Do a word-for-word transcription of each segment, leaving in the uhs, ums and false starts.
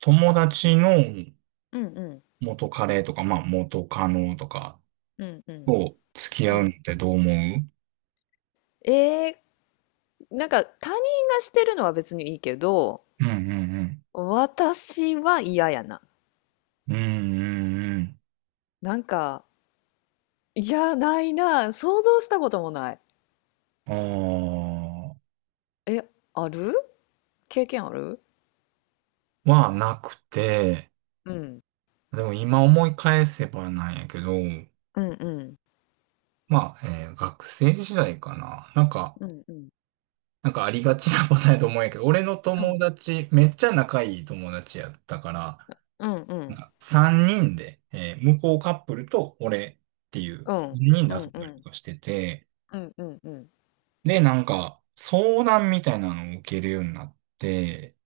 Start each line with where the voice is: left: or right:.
right: 友達の
left: うんうん
right: 元カレとか、まあ元カノとか
left: うんうん
right: と付き合
left: う
right: うの
left: ん
right: ってどう思う？
left: えー、なんか他人がしてるのは別にいいけど、
right: うんうん
left: 私は嫌やな。
right: うん。うんうん
left: なんか、いやないな、想像したこともない。
right: うん。あ
left: え、ある、経験ある。
right: あ。はなくて、
left: うん
right: でも今思い返せばなんやけど、
left: うんうん
right: まあ、えー学生時代かな。なんか、
left: うんうん
right: なんかありがちなパターンやと思うんやけど、俺の
left: う
right: 友
left: ん
right: 達、めっちゃ仲いい友達やったから、
left: うんう
right: なん
left: ん
right: かさんにんで、えー向こうカップルと俺っていう
left: う
right: 3
left: ん
right: 人で
left: う
right: 遊
left: ん
right: ん
left: う
right: だりと
left: ん
right: かしてて、
left: うんうん
right: で、なんか、相談みたいなのを受けるようになって、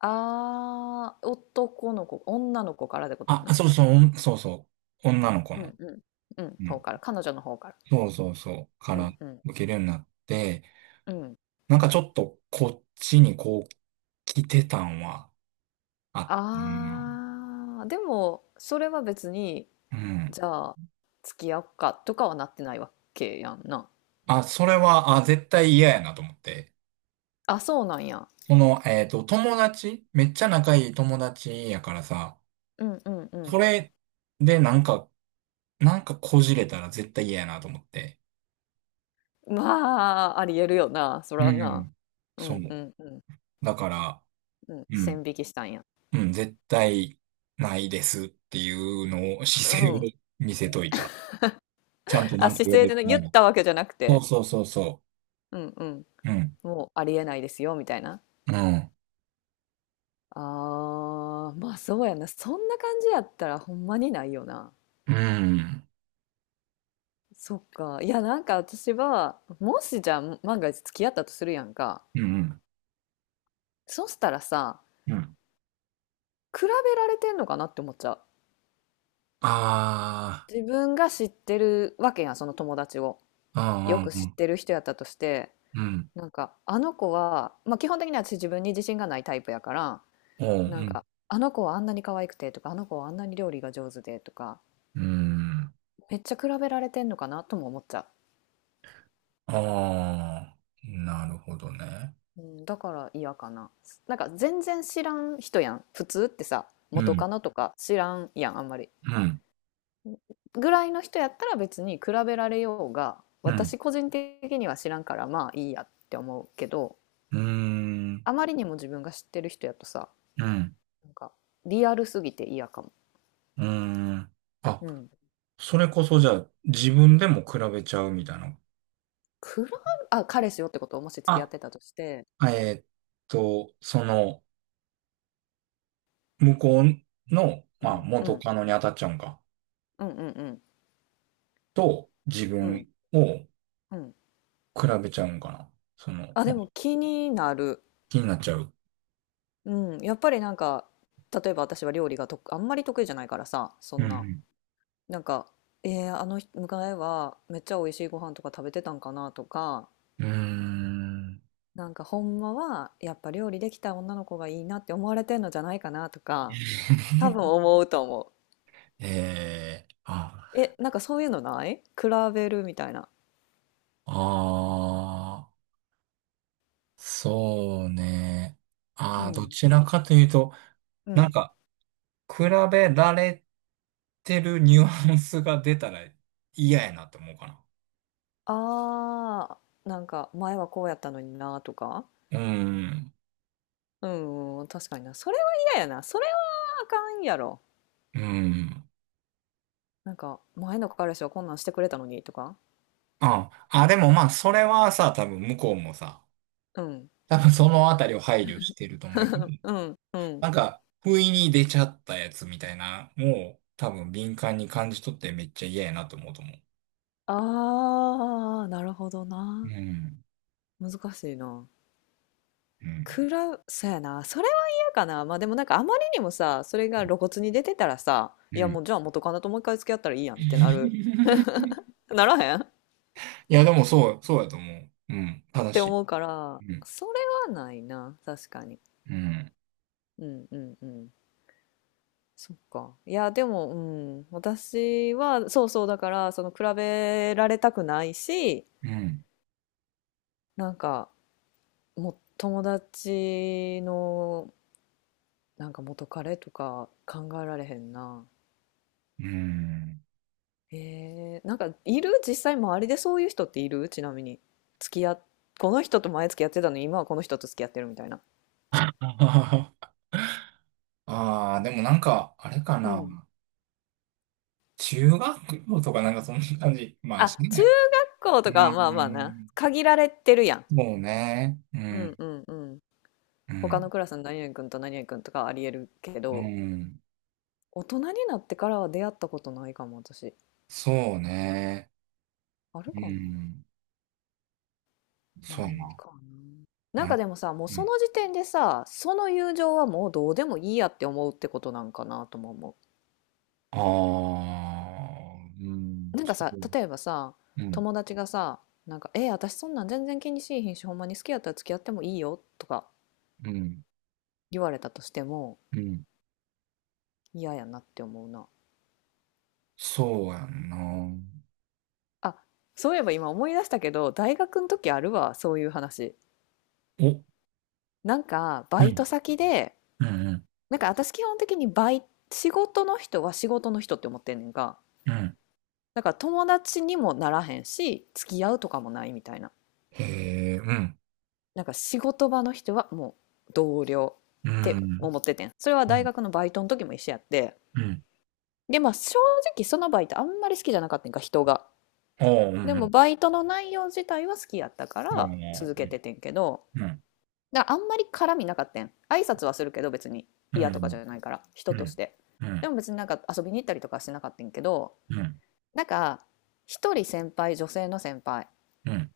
left: あー、男の子女の子からってことや
right: あ、
left: な。
right: そうそう、そうそう、女の子
left: うん
right: の。
left: うんうん
right: う
left: 方
right: ん。
left: から、彼女の方から。
right: そうそうそう、か
left: う
right: ら
left: んうん
right: 受けるようになって、
left: うん。
right: なんかちょっとこっちにこう、来てたんはあってんな。
left: ああ、でも、それは別に、
right: うん。
left: じゃあ、付き合おうかとかはなってないわけやんな。
right: あ、それは、あ、絶対嫌やなと思って。
left: あ、そうなんや。
right: その、えっと、友達、めっちゃ仲いい友達やからさ、
left: うんうん
right: こ
left: う
right: れでなんか、なんかこじれたら絶対嫌やなと思って。
left: ん。まあ、ありえるよな、そ
right: う
left: らな。
right: ん。
left: う
right: そ
left: んう
right: う。
left: んうん。
right: だから、
left: うん、
right: う
left: 線
right: ん、
left: 引きしたんや。
right: うん、絶対ないですっていうのを、
left: う
right: 姿勢を
left: ん。
right: 見せといた。ちゃんとな
left: あ、
right: んか
left: 姿
right: 言わ
left: 勢
right: れ
left: で
right: て
left: ね、
right: な
left: 言
right: い
left: っ
right: の。
left: たわけじゃなく
right: そう
left: て。
right: そうそうそ
left: うんうん。
right: う。うん、
left: もうありえないですよ、みたいな。
right: うん、
left: ああ、まあそうやな。そんな感じやったらほんまにないよな。
right: うん、
left: そっか。いや、なんか私は、もしじゃあ万が一付き合ったとするやんか。
right: うん、
left: そしたらさ、
right: うん。
left: 比べられてんのかなって思っちゃう。
right: あ
left: 自分が知ってるわけやん、その友達を。
right: あ、
left: よく
right: うん、
left: 知
right: う
left: っ
right: ん、
left: てる人やったとして、
right: うん、
left: なんか、あの子は、まあ基本的に私自分に自信がないタイプやから、
right: う
left: なん
right: ん、
left: か、あの子はあんなに可愛くてとか、あの子はあんなに料理が上手でとか、
right: うん、うん。
left: めっちゃ比べられてんのかなとも思っちゃう。
right: ああ、なるほどね。
left: うん、だから嫌かな。なんか全然知らん人やん。普通ってさ、
right: う
left: 元
right: ん、
left: カノとか知らんやん、あんまり。
right: うん、
left: ぐらいの人やったら別に比べられようが、
right: うん、
left: 私個人的には知らんから、まあいいやって思うけど、
right: うん、
left: あまりにも自分が知ってる人やとさ、
right: うん、
left: なんかリアルすぎて嫌かも。
right: うん。あ、
left: うん。
right: それこそじゃあ自分でも比べちゃうみたいな。
left: 比べ、あ、彼氏よってことを、もし付き合っ
right: あ、
left: てたとして、
right: えーっと、その、向こうの、
left: う
right: まあ、
left: ん、う
right: 元
left: ん、
right: カノに当たっちゃうんか。
left: うん、うん、
right: と、自
left: うん、うん、
right: 分を
left: うん。
right: 比べちゃうんかな。その、
left: あ、
right: ま
left: で
right: あ
left: も気になる。
right: 気になっちゃう。
left: うん、やっぱりなんか、例えば私は料理がとあんまり得意じゃないからさ、そ
right: う
left: んな、
right: ん
left: なんか、えー、あの人迎えはめっちゃ美味しいご飯とか食べてたんかなとか、
right: うん。うーん。
left: なんかほんまはやっぱ料理できた女の子がいいなって思われてんのじゃないかなとか、多 分思うと思う。
right: えー、あ、
left: え、なんかそういうのない、比べるみたいな。
right: あー、そうね。
left: う
right: あー、ど
left: ん。
right: ちらかというと、
left: う
right: なん
left: ん。
right: か、比べられてるニュアンスが出たら嫌やなって思うかな。
left: あー、なんか前はこうやったのになとか。
right: うん。
left: うん、うん、確かにな。それは嫌やな。それはあかんやろ。
right: うん。
left: なんか、前の彼氏はこんなんしてくれたのにとか、
right: ああ、でもまあ、それはさ、多分向こうもさ、
left: うん、
right: 多分そのあたりを配慮してると思うけど、
left: うん、うん。
right: なんか、不意に出ちゃったやつみたいな、もう多分敏感に感じ取ってめっちゃ嫌やなと思うと思
left: ああ、なるほど
right: う。う
left: な。
right: ん。
left: 難しいな。
right: うん。
left: くら、そうやな。それは嫌かな。まあでもなんかあまりにもさ、それが露骨に出てたらさ、
right: う
left: いや
right: ん。
left: もうじゃあ元カノともう一回付き合ったらいいやんってなる、ならへんっ
right: いや、でもそう、そうやと思う。うん。正
left: て
right: し
left: 思うから、
right: い。うん。
left: それはないな。確かに。
right: うん。
left: うんうんうん。そっか。いや、でも、うん、私は、そうそう、だから、その、比べられたくないし、
right: うん。
left: なんか、もう友達のなんか元彼とか考えられへんな。
right: うん。
left: えー、なんかいる実際周りでそういう人っている、ちなみに。付き合っ、この人と前付き合ってたのに今はこの人と付き合ってるみたいな。
right: ああー、でもなんか、あれか
left: うん。
right: な。中学校とかなんかそんな感じ。まあ、し
left: あ、中
right: ない。
left: 学校とかはま
right: う
left: あまあな。
right: ん
left: 限られてるやん。
right: そうね。う
left: うん
right: ん、
left: うんうん。
right: う
left: 他の
right: ん、
left: クラスの何々君と何々君とかはありえるけ
right: う
left: ど、
right: ん。
left: 大人になってからは出会ったことないかも私。
right: そうね。
left: ある
right: う
left: かな、
right: ん、そう
left: な
right: や
left: いん
right: な。
left: かな。な
right: な
left: んか
right: う
left: でもさ、もうそ
right: ん。
left: の時点でさ、その友情はもうどうでもいいやって思うってことなんかなとも思
right: ああ、う
left: う。
right: ん、
left: なんかさ、
right: そう、
left: 例えばさ、
right: うん、
left: 友達がさ、なんか、え、私そんなん全然気にしいひんし、ほんまに好きやったら付き合ってもいいよとか
right: うん、
left: 言われたとしても
right: うん。
left: 嫌やなって思うな。
right: そうやんな。
left: あ、そういえば今思い出したけど、大学の時あるわ、そういう話。
right: お、
left: なんか、バ
right: う
left: イ
right: ん、
left: ト先で、
right: うん、うん、
left: なんか私基本的にバイ、仕事の人は仕事の人って思ってんねんか。
right: うん。
left: だから友達にもならへんし、付き合うとかもないみたいな。
right: へえ、うん、
left: なんか仕事場の人はもう同僚
right: う
left: って
right: ん、
left: 思っててん。それは
right: う
left: 大
right: ん、
left: 学のバイトの時も一緒やって。
right: うん。
left: で、まあ正直そのバイトあんまり好きじゃなかったんか、人が。
right: あうう
left: でも
right: ん。
left: バイトの内容自体は好きやったから続け
right: あ
left: ててんけど、だからあんまり絡みなかったん。挨拶はするけど別に
right: う
left: 嫌とかじゃないから、
right: う
left: 人とし
right: ん、
left: て。
right: う
left: で
right: ん、
left: も別になんか遊びに行ったりとかはしなかったんけど、
right: うん、
left: なんか一人先輩、女性の先輩、
right: うん、うん、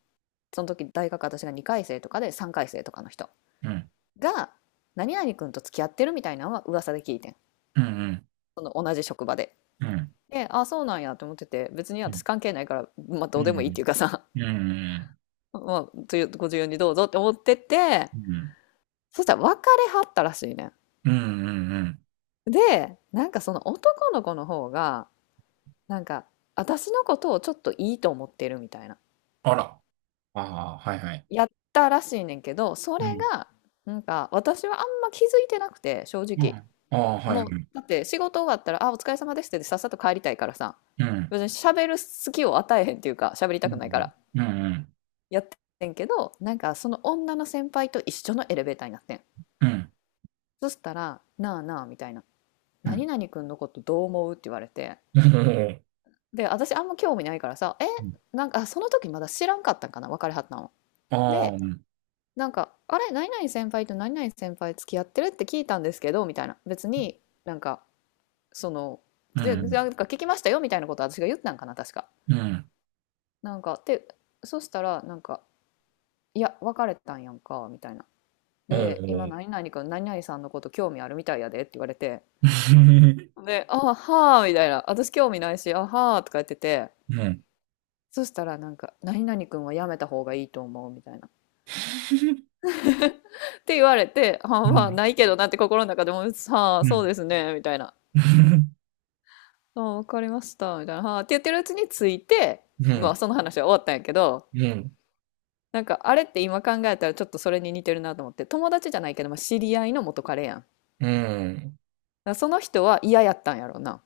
left: その時大学私がにかい生とかでさんかい生とかの人
right: うん、
left: が、何々君と付き合ってるみたいなのは噂で聞いてん、
right: うん、うん、
left: その同じ職場で。
right: うん、うん、
left: で、ああそうなんやと思ってて、別に私関係ないから、まあ、どうでもいいっていうかさ、
right: うん、
left: まあご自由にどうぞって思ってて、
right: うん。
left: そしたら別れはったらしいね
right: うんうんうん。
left: ん。で、なんかその男の子の方が、なんか私のことをちょっといいと思ってるみたいな、
right: あら。ああ、はいはい。
left: やったらしいねんけど、そ
right: う
left: れ
right: ん。
left: が、なんか私はあんま気づいてなくて正
right: うん。
left: 直。
right: ああ、はいは
left: もう、
right: い。
left: だって仕事終わったら、あ、お疲れ様ですってさっさと帰りたいからさ、
right: うん。
left: 別に喋る隙を与えへんっていうか、喋り
right: う
left: たくないか
right: ん。
left: ら、
right: うん。
left: やってんけど、なんかその女の先輩と一緒のエレベーターになってん。
right: うん。
left: そしたら、なあなあみたいな、
right: う
left: 何
right: ん。
left: 々くんのことどう思うって言われて、
right: うん。
left: で、私あんま興味ないからさ、え、
right: うん
left: なんかその時まだ知らんかったんかな、別れはったの。
right: ああ、
left: で、
right: うん。
left: なんか、あれ、何々先輩と何々先輩付き合ってるって聞いたんですけど、みたいな。別になんか、その、
right: う
left: でな
right: ん。
left: んか聞きましたよみたいなこと私が言ったんかな確か。
right: うん。
left: なんかで、そしたらなんか「いや別れたんやんか」みたいな。
right: お
left: で「今
right: ー
left: 何々君何々さんのこと興味あるみたいやで」って言われて、
right: う
left: で「あはー」みたいな、「私興味ないし、あはー」とか言ってて。
right: ん。うん。
left: そしたらなんか「何々君はやめた方がいいと思う」みたいな。って言われて「あ、
right: う
left: まあ
right: ん。
left: ないけどな」って心の中でも「は
right: う
left: あ、そう
right: ん。
left: ですね」みたいな、「あ、わかりました」みたいな、「はあ」って言ってるうちについて、まあその話は終わったんやけど、
right: うん。
left: なんかあれって今考えたらちょっとそれに似てるなと思って、友達じゃないけど、まあ、知り合いの元彼やんだか
right: うん
left: ら、その人は嫌やったんやろうな、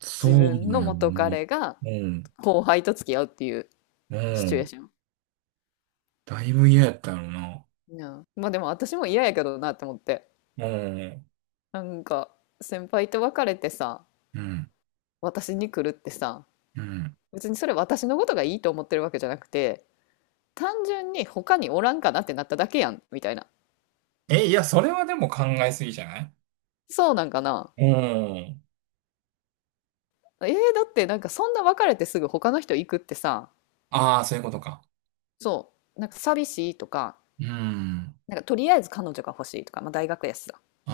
right: そ
left: 自分
right: うだ
left: の
right: よ
left: 元
right: ね。
left: 彼が
right: うん。
left: 後輩と付き合うっていう
right: う
left: シチュエー
right: ん。
left: ション、
right: だいぶ嫌やったよな。
left: うん、まあでも私も嫌やけどなって思って、
right: うん。
left: なんか先輩と別れてさ、
right: うん。
left: 私に来るってさ、
right: うん。
left: 別にそれ私のことがいいと思ってるわけじゃなくて、単純に他におらんかなってなっただけやん、みたいな、
right: え、いや、それはでも考えすぎじゃない？
left: そうなんかな。
right: うん。
left: えー、だってなんかそんな別れてすぐ他の人行くってさ、
right: ああ、そういうことか。
left: そう、なんか寂しいとか、
right: うん。
left: なんかとりあえず彼女が欲しいとか、まあ、大学やしさ、
right: あ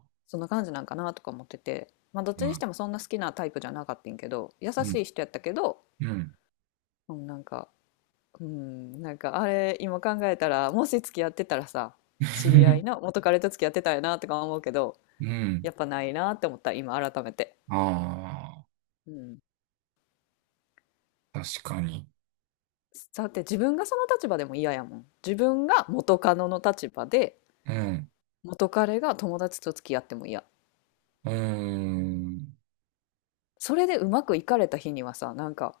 right: あ。
left: そんな感じなんかなとか思ってて、まあ、どっ
right: う
left: ちにし
right: ん。
left: てもそんな好きなタイプじゃなかったんけど、優
right: う
left: し
right: ん。
left: い人やったけど、
right: うん。
left: うん、なんか、うん、なんかあれ、今考えたら、もし付き合ってたらさ、知り合いの 元彼と付き合ってたよなとか思うけど、
right: うん。
left: やっぱないなって思った、今改めて。
right: あ
left: うん。
right: あ、確かに。
left: だって自分がその立場でも嫌やもん。自分が元カノの立場で、
right: うん。
left: 元彼が友達と付き合っても嫌。
right: うーん。
left: それでうまくいかれた日にはさ、なんか、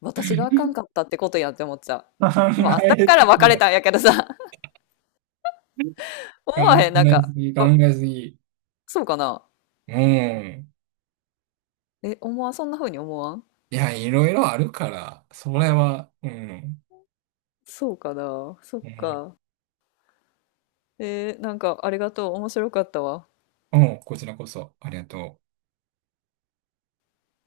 left: 私があかんかっ たってことやんって思っちゃ
right: 考
left: う。まあ、だ
right: え
left: か
right: す
left: ら別
right: ぎ
left: れ
right: だ。
left: たんやけどさ、
right: 考
left: 思わへん、なん
right: えす
left: か、
right: ぎ、考
left: あ、
right: えすぎ。
left: そうかな。
right: うん。
left: え、思わん、そんな風に思わん、
right: いや、いろいろあるから、それは、うん。
left: そうかな。そっ
right: うん。
left: か。えーなんか、ありがとう。面白かったわ。
right: うん、こちらこそ、ありがとう。